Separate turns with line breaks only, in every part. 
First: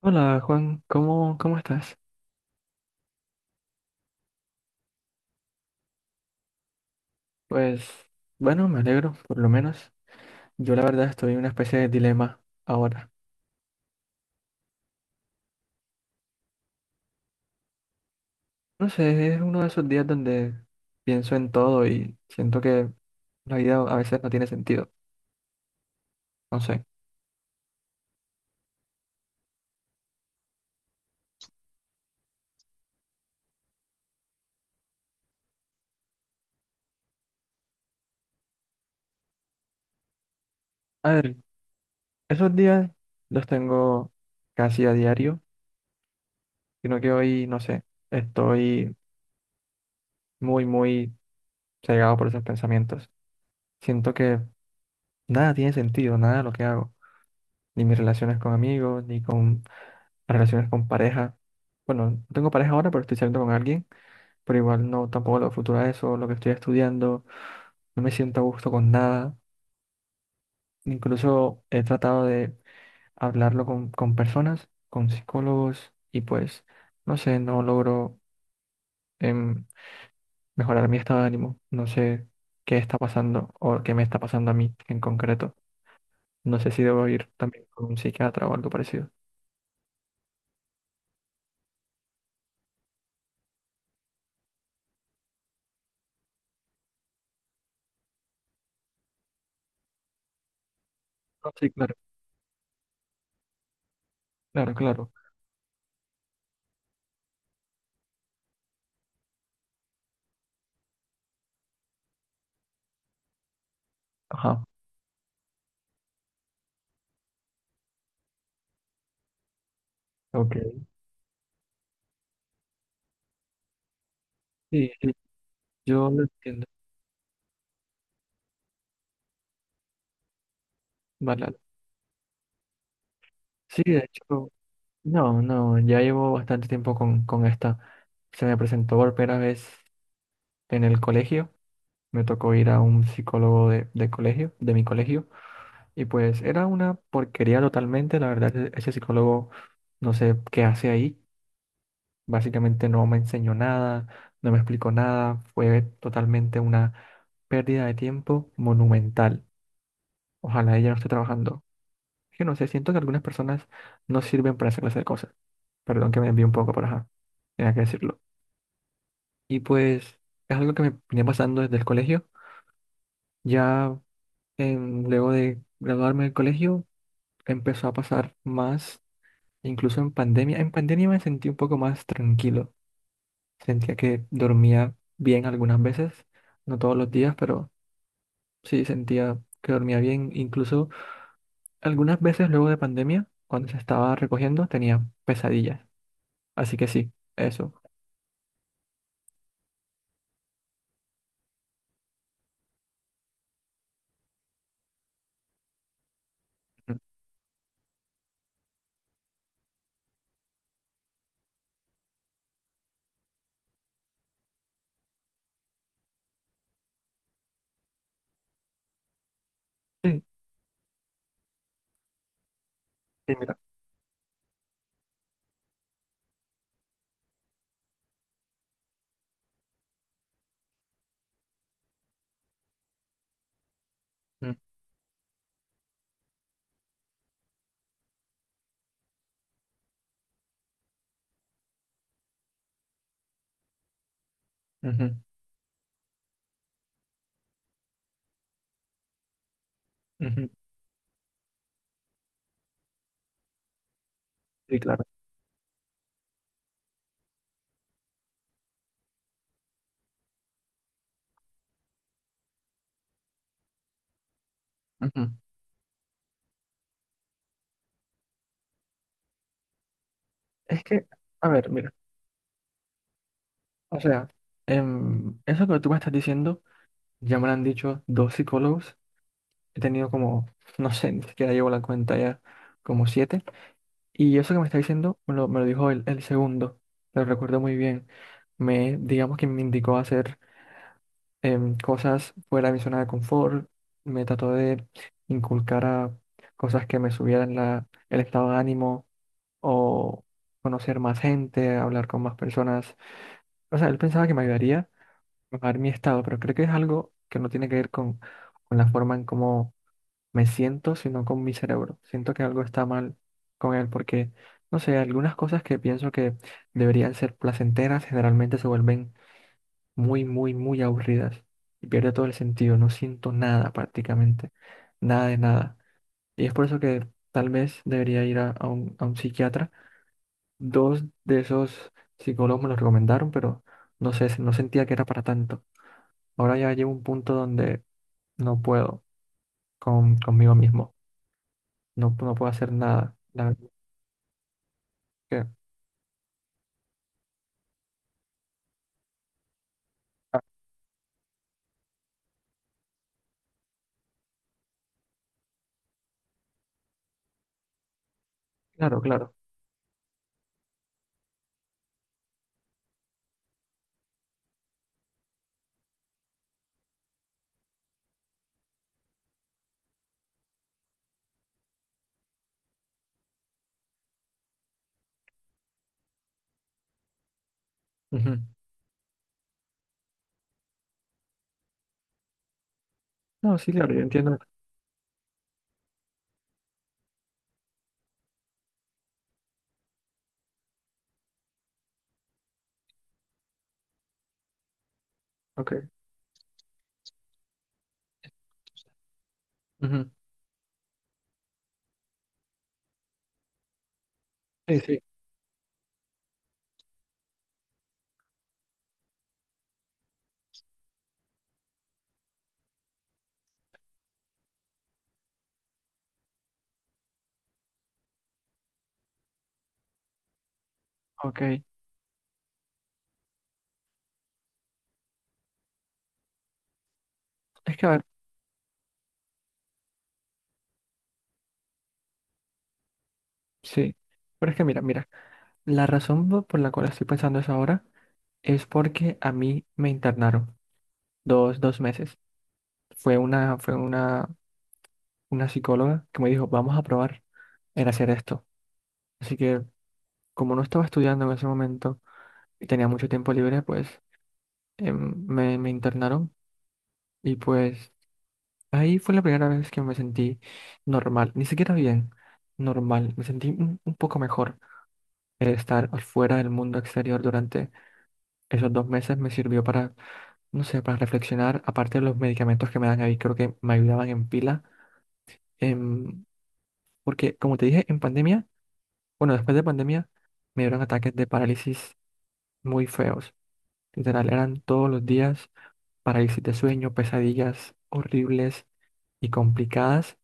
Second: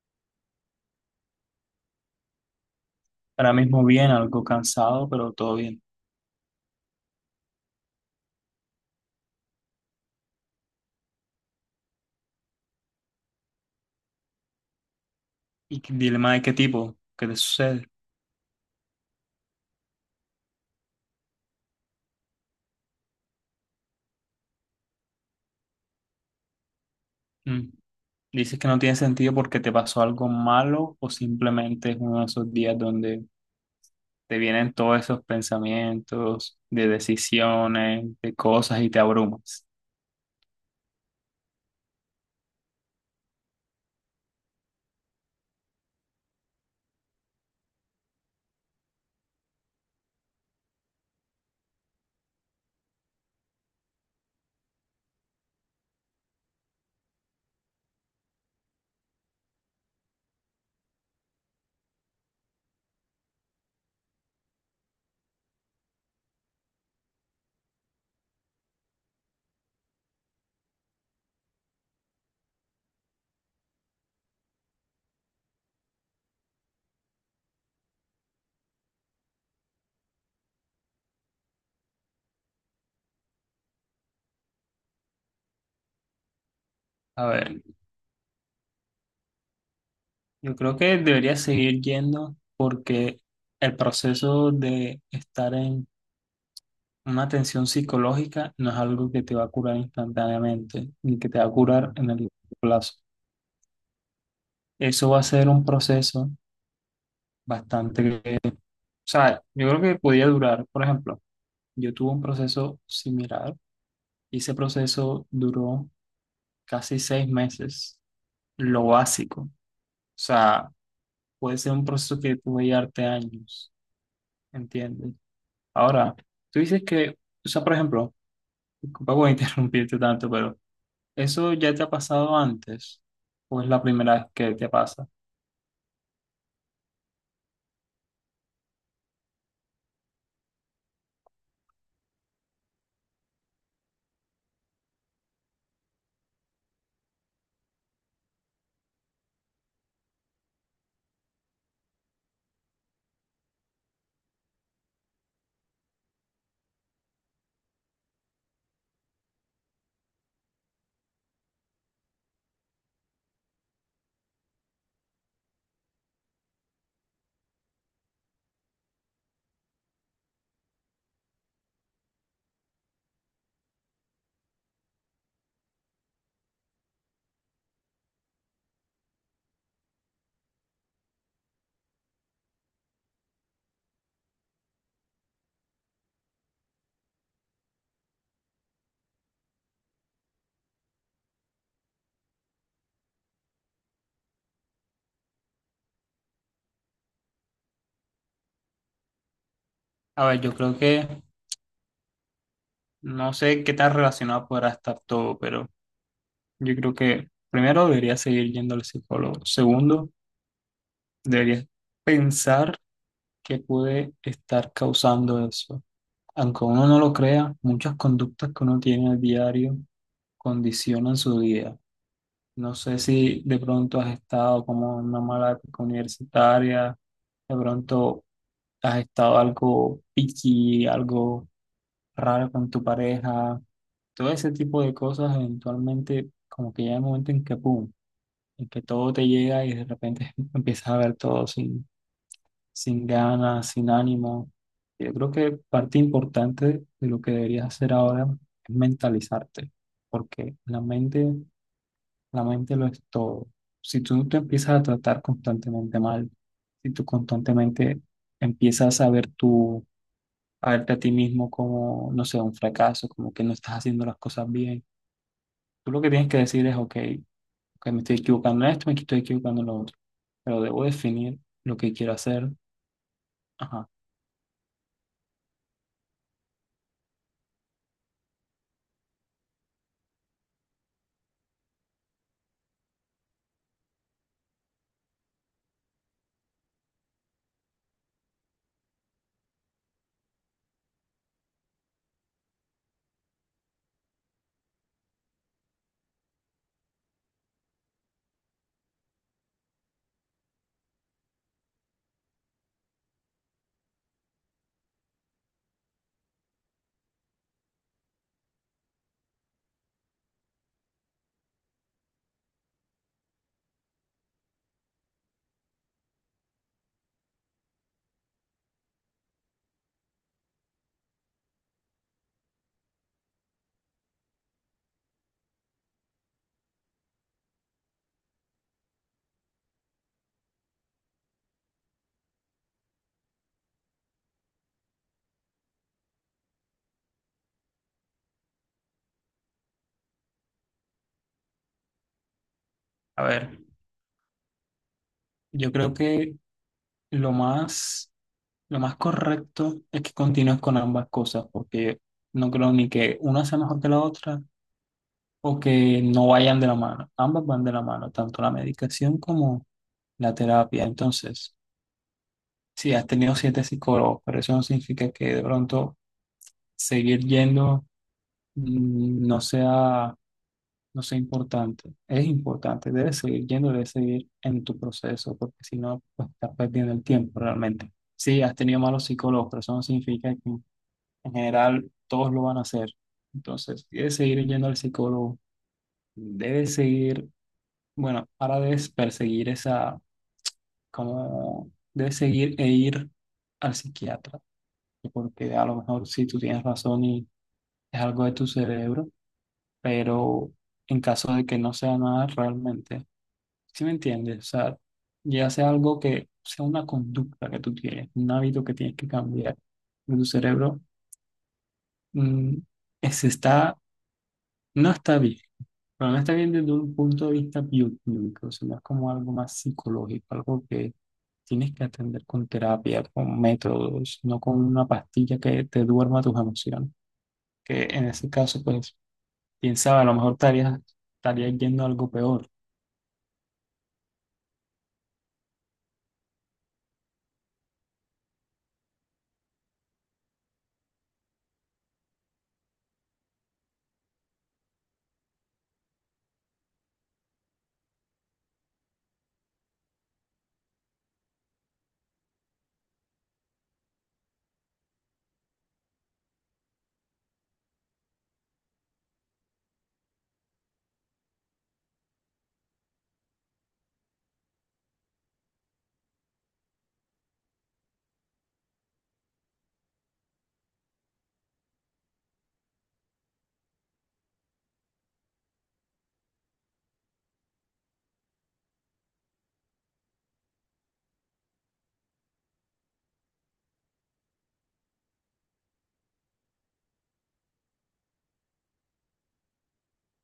Hola Juan, ¿cómo estás?
Ahora mismo bien, algo cansado, pero todo bien.
Pues bueno, me alegro, por lo menos. Yo la verdad estoy en una especie de dilema ahora.
¿Y dilema de qué tipo? ¿Qué te sucede?
No sé, es uno de esos días donde pienso en todo y siento que la vida a veces no tiene sentido. No sé.
Mm. Dices que no tiene sentido porque te pasó algo malo o simplemente es uno de esos días donde te vienen todos esos pensamientos de decisiones, de cosas y te abrumas.
A ver, esos días los tengo casi a diario, sino que hoy, no sé, estoy muy, muy cegado por esos pensamientos. Siento que nada tiene sentido, nada de lo que hago, ni mis relaciones con amigos, ni con relaciones con pareja. Bueno, no tengo pareja ahora, pero estoy saliendo con alguien, pero igual no, tampoco lo futuro a eso, lo que estoy estudiando, no me siento a gusto con nada. Incluso he tratado de hablarlo con personas, con psicólogos, y pues, no sé, no logro em, mejorar mi estado de ánimo. No sé qué está pasando o qué me está pasando a mí en concreto. No sé si debo
A
ir
ver,
también con un psiquiatra o algo parecido.
yo creo que deberías seguir yendo porque el proceso de estar en una tensión psicológica no es algo que te va a curar instantáneamente ni que te va a
No, sí,
curar
claro,
en el plazo.
claro,
Eso
claro.
va a ser un proceso bastante, o sea, yo creo que podía durar. Por ejemplo, yo tuve un proceso similar y ese
Ajá,
proceso duró casi 6 meses, lo básico, o sea,
ok.
puede ser un proceso que puede llevarte años,
Sí, sí,
¿entiendes?
yo
Ahora,
lo
tú
entiendo.
dices que, o sea, por ejemplo, disculpa por interrumpirte tanto, pero
Vale,
¿eso
vale.
ya te ha pasado antes o es la
Sí, de
primera vez
hecho,
que te pasa?
no, no, ya llevo bastante tiempo con esta. Se me presentó por primera vez en el colegio. Me tocó ir a un psicólogo de colegio, de mi colegio, y pues era una porquería totalmente. La verdad, ese psicólogo no sé qué hace ahí. Básicamente no me enseñó nada, no me explicó nada. Fue totalmente una pérdida de tiempo monumental. Ojalá ella no esté trabajando. Es que no sé, siento que algunas personas no sirven para esa clase de cosas. Perdón que me envié un poco, pero ajá, tenía que decirlo. Y pues es algo que me venía pasando desde el colegio. Ya luego de graduarme del colegio empezó a pasar más, incluso en pandemia. En pandemia me sentí un poco más tranquilo. Sentía que dormía bien algunas veces, no todos los días, pero sí sentía que dormía bien. Incluso algunas veces luego de pandemia, cuando se estaba recogiendo, tenía pesadillas. Así que sí, eso.
A ver, yo creo que no sé qué tan relacionado podrá estar todo, pero yo creo que primero debería seguir yendo al psicólogo. Segundo, debería pensar qué puede estar causando eso. Aunque uno no lo crea, muchas conductas que uno tiene al diario
Sí,
condicionan su vida. No sé
sí,
si
mira.
de pronto has estado como en una mala época universitaria, de pronto has estado algo picky, algo raro con tu pareja, todo ese
Mm,
tipo de cosas eventualmente como que llega el momento en que, ¡pum!, en que todo te llega y de repente empiezas a ver todo sin, sin ganas, sin ánimo. Yo
ujú,
creo que parte importante de lo que deberías hacer ahora es mentalizarte,
ujú.
porque la mente lo es todo. Si tú te
Sí,
empiezas a
claro.
tratar constantemente mal, si tú constantemente empiezas a ver a verte a ti mismo como, no sé, un fracaso, como que no estás haciendo las cosas bien,
Ujú.
tú lo que tienes que decir es, ok, ok, me estoy equivocando en esto, me estoy equivocando en lo otro. Pero
Es
debo
que,
definir
a ver,
lo
mira,
que quiero hacer. Ajá.
o sea, eso que tú me estás diciendo, ya me lo han dicho dos psicólogos, he tenido como, no sé, ni siquiera llevo la cuenta ya, como siete, y eso que me está diciendo me lo dijo el segundo, lo recuerdo muy bien, me, digamos que me indicó hacer cosas fuera de mi zona de confort, me trató de inculcar a cosas que me subieran la, el estado de ánimo o conocer más gente, hablar con más personas. O sea, él pensaba que me ayudaría a mejorar mi estado, pero creo que es algo que no tiene que ver con la forma en cómo me siento, sino con mi cerebro. Siento que algo está mal con él porque, no sé, algunas cosas que pienso que deberían ser placenteras generalmente se vuelven muy, muy, muy aburridas y pierde todo el sentido. No siento nada prácticamente, nada de nada. Y es por eso que tal vez debería ir a un psiquiatra. Dos de esos psicólogos me lo recomendaron, pero no sé, no sentía que era para tanto. Ahora ya llevo un punto donde no puedo conmigo mismo. No, no puedo hacer nada.
A
La
ver,
verdad que-
yo creo que lo más, lo más correcto es que
ah,
continúes con ambas cosas, porque no creo ni que una sea mejor que la otra o que no vayan de la mano. Ambas van de la mano, tanto la
claro,
medicación
claro.
como la terapia. Entonces, si has tenido 7 psicólogos, pero eso no significa que de pronto seguir yendo no sea, no sé, importante, es importante. Debes seguir yendo, debes seguir en tu proceso, porque si no, pues estás perdiendo el tiempo realmente.
Ujú.
Sí, has tenido malos psicólogos, pero eso no significa que en general todos lo van a hacer.
No, sí,
Entonces,
claro, yo
debes
entiendo.
seguir yendo al psicólogo, debes seguir, bueno, ahora debes perseguir esa, como, debes seguir e ir al psiquiatra, porque a lo
Ok.
mejor sí tú tienes razón y es algo de tu cerebro,
Ujú.
pero en caso de que no sea nada realmente. ¿Sí me entiendes? O sea,
Sí, sí.
ya sea algo que sea una conducta que tú tienes, un hábito que tienes que cambiar. De tu cerebro mm, está, no está bien, pero no está bien desde un punto de vista bioquímico, sino es como algo más psicológico, algo que
Ok.
tienes que atender con terapia, con métodos, no con una pastilla que te duerma tus emociones.
Es que
Que
a ver,
en ese caso, pues, piensaba, a lo mejor estarías yendo a algo peor.
sí. Pero es que mira, mira. La razón por la cual estoy pensando eso ahora es porque a mí me internaron dos meses. Fue una psicóloga que me dijo, vamos a probar en hacer esto. Así que como no estaba estudiando en ese momento y tenía mucho tiempo libre, pues me internaron y pues ahí fue la primera vez que me sentí normal, ni siquiera bien, normal, me sentí un poco mejor. El estar fuera del mundo exterior durante esos 2 meses me sirvió para, no sé, para reflexionar, aparte de los medicamentos que me dan ahí, creo que me ayudaban en pila, em, porque como te dije, en pandemia, bueno, después de pandemia, me dieron ataques de parálisis muy feos, literal, eran todos los días parálisis de sueño, pesadillas horribles y complicadas.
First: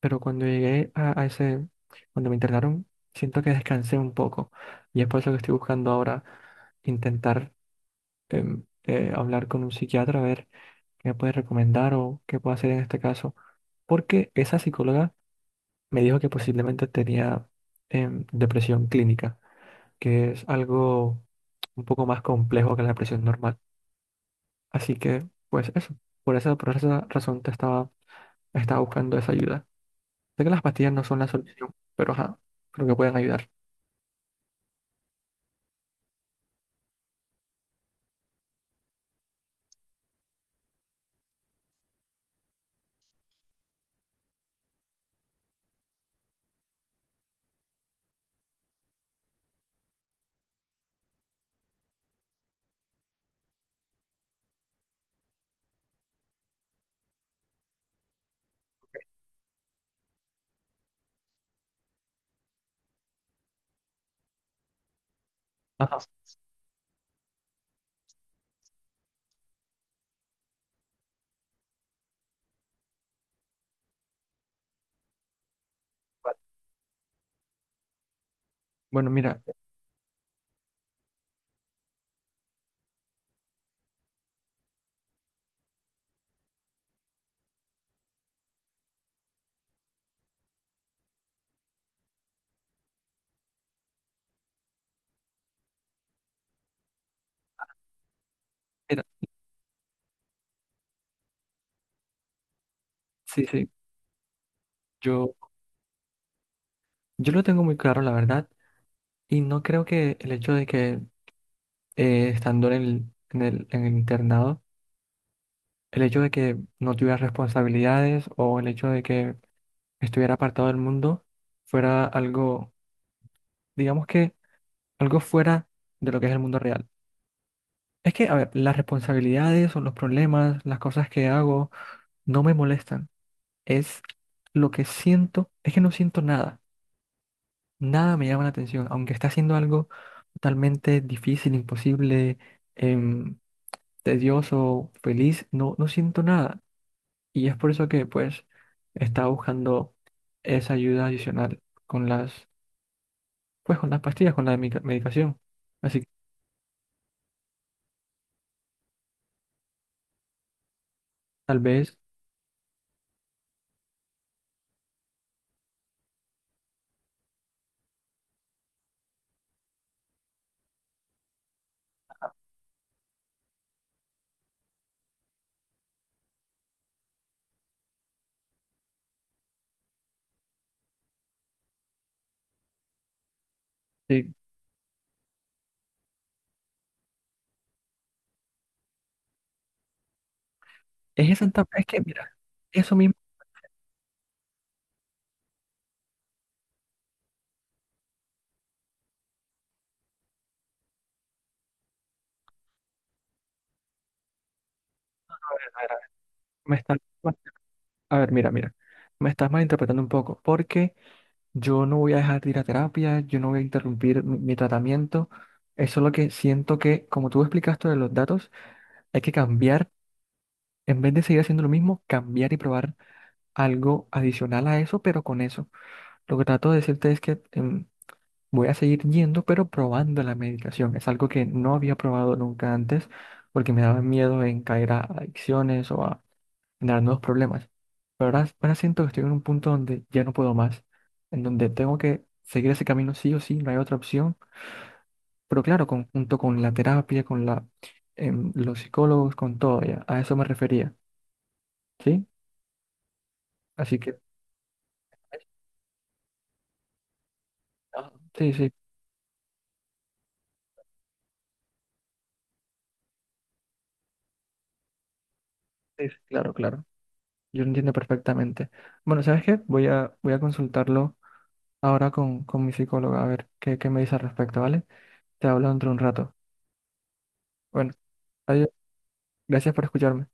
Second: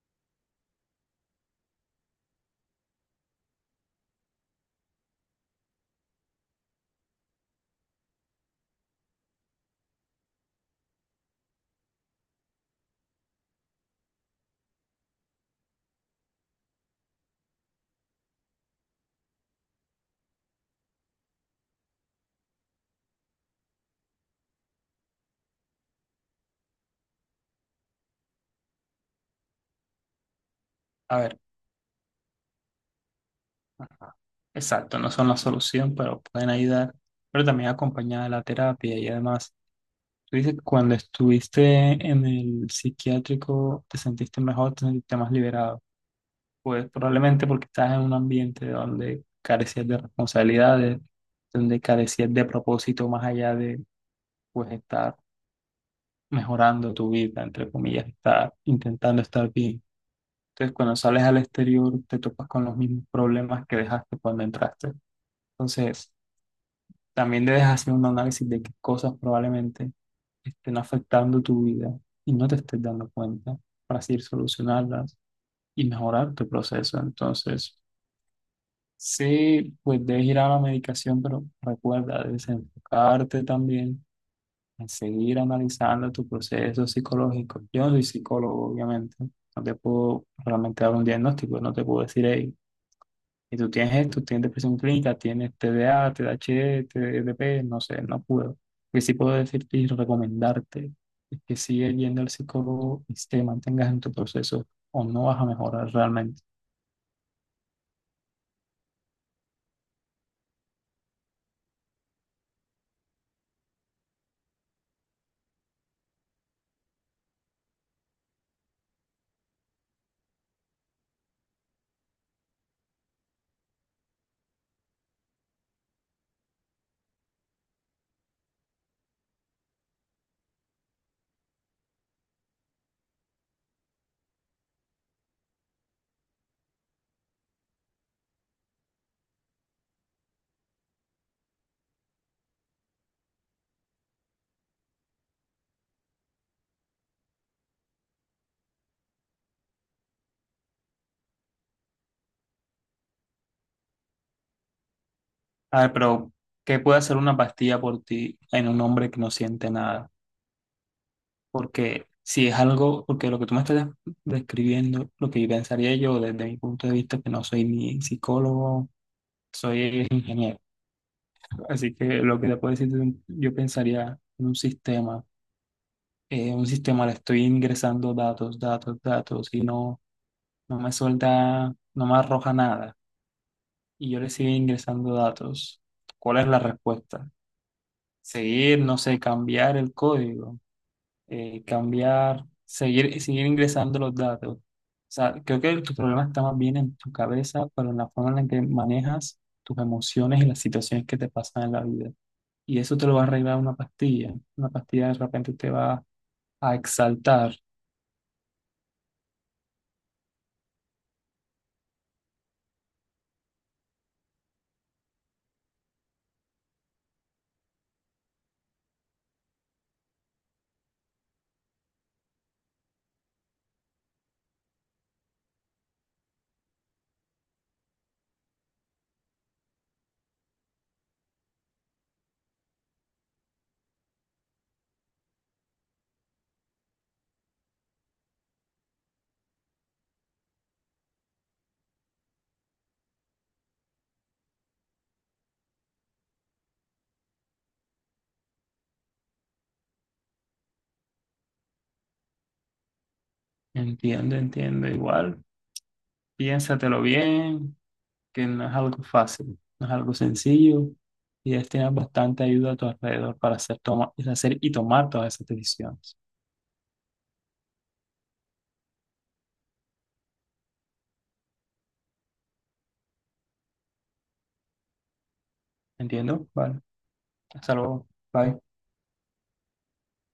Pero cuando llegué a cuando me internaron, siento que descansé un poco. Y es por eso que estoy buscando ahora intentar hablar con un psiquiatra, a ver qué me puede recomendar o qué puedo hacer en este caso. Porque esa psicóloga me dijo que posiblemente tenía depresión clínica, que es algo un poco más complejo que la depresión normal. Así que, pues eso, por esa razón te estaba, estaba buscando esa ayuda. Sé que las pastillas no
A
son la
ver.
solución, pero ajá, creo que pueden ayudar.
Ajá. Exacto, no son la solución, pero pueden ayudar, pero también acompañada de la terapia. Y además, tú dices que cuando estuviste en el psiquiátrico te sentiste mejor, te sentiste más liberado, pues probablemente porque estás en un ambiente donde carecías de responsabilidades, donde carecías de propósito más allá de pues estar mejorando tu vida, entre comillas, estar intentando estar bien. Entonces, cuando sales al exterior te topas con los mismos problemas que dejaste cuando entraste.
Ajá.
Entonces, también debes hacer un análisis de qué cosas probablemente estén afectando tu vida y no te estés dando cuenta para así solucionarlas y mejorar
Vale.
tu proceso. Entonces,
Bueno, mira,
sí, pues debes ir a la medicación, pero recuerda, debes enfocarte también en seguir analizando tu proceso psicológico. Yo no soy psicólogo, obviamente. No te puedo realmente dar un diagnóstico, no te puedo decir, hey, y tú tienes esto, tienes depresión clínica, tienes TDA, TDAH, TDP, no sé, no puedo. Lo que
mira,
sí puedo decirte y recomendarte es que sigue yendo al psicólogo y te
sí, sí,
mantengas en tu proceso o no
yo,
vas a mejorar realmente.
yo lo tengo muy claro, la verdad, y no creo que el hecho de que estando en el internado, el hecho de que no tuviera responsabilidades o el hecho de que estuviera apartado del mundo fuera algo, digamos que algo fuera de lo que es el mundo real. Es que, a ver, las responsabilidades o los problemas, las cosas que hago, no me molestan. Es lo que siento, es que no siento nada, nada me llama la atención, aunque está haciendo algo totalmente difícil, imposible, em, tedioso, feliz, no, no siento nada. Y es por eso que pues estaba buscando esa ayuda adicional con las, pues con las pastillas, con la medicación.
A ver,
Así que
pero ¿qué puede hacer una pastilla por ti en un hombre que no siente nada?
tal vez,
Porque si es algo, porque lo que tú me estás describiendo, lo que pensaría yo desde mi punto de vista, que no soy ni psicólogo, soy ingeniero. Así que lo que le puedo decir, es yo pensaría en un sistema. Un sistema le estoy ingresando datos, datos, datos y no, no me suelta, no me arroja nada. Y yo le
sí,
sigo ingresando datos. ¿Cuál es la respuesta? Seguir, no sé, cambiar el código,
es esa, es que mira,
cambiar,
eso mismo,
seguir, seguir ingresando los datos. O sea, creo que tu problema está más bien en tu cabeza, pero en la forma en la que manejas tus emociones y las situaciones que te pasan en la vida. Y eso te lo va a arreglar una pastilla. Una pastilla de repente te
a ver,
va a
me está,
exaltar.
a ver, mira, mira, me estás malinterpretando un poco, porque... Yo no voy a dejar de ir a terapia, yo no voy a interrumpir mi tratamiento. Eso es lo que siento que, como tú explicaste de los datos, hay que cambiar, en vez de seguir haciendo lo mismo, cambiar y probar algo adicional a eso, pero con eso. Lo que trato de decirte es que voy a seguir yendo, pero probando la medicación. Es algo que no había probado nunca antes, porque me daba miedo en caer a adicciones generar nuevos problemas. Pero ahora siento que estoy en un punto donde ya no puedo más, en donde tengo que seguir ese camino sí o sí, no hay otra opción. Pero claro, junto con la terapia, con la, los psicólogos, con todo, ya, a eso me refería, ¿sí? Así que,
Entiende, entiende. Igual, piénsatelo bien,
ah,
que
sí,
no
sí,
es algo fácil, no es algo sencillo y es tener bastante ayuda a tu alrededor para hacer, toma, hacer y tomar todas esas
sí,
decisiones.
sí, claro, claro, yo lo entiendo perfectamente. Bueno, ¿sabes qué? Voy a consultarlo ahora con mi psicóloga, a ver qué, qué me dice al respecto, ¿vale? Te hablo dentro de un rato.
¿Entiendo? Vale. Hasta
Bueno,
luego. Bye.
adiós, gracias por escucharme.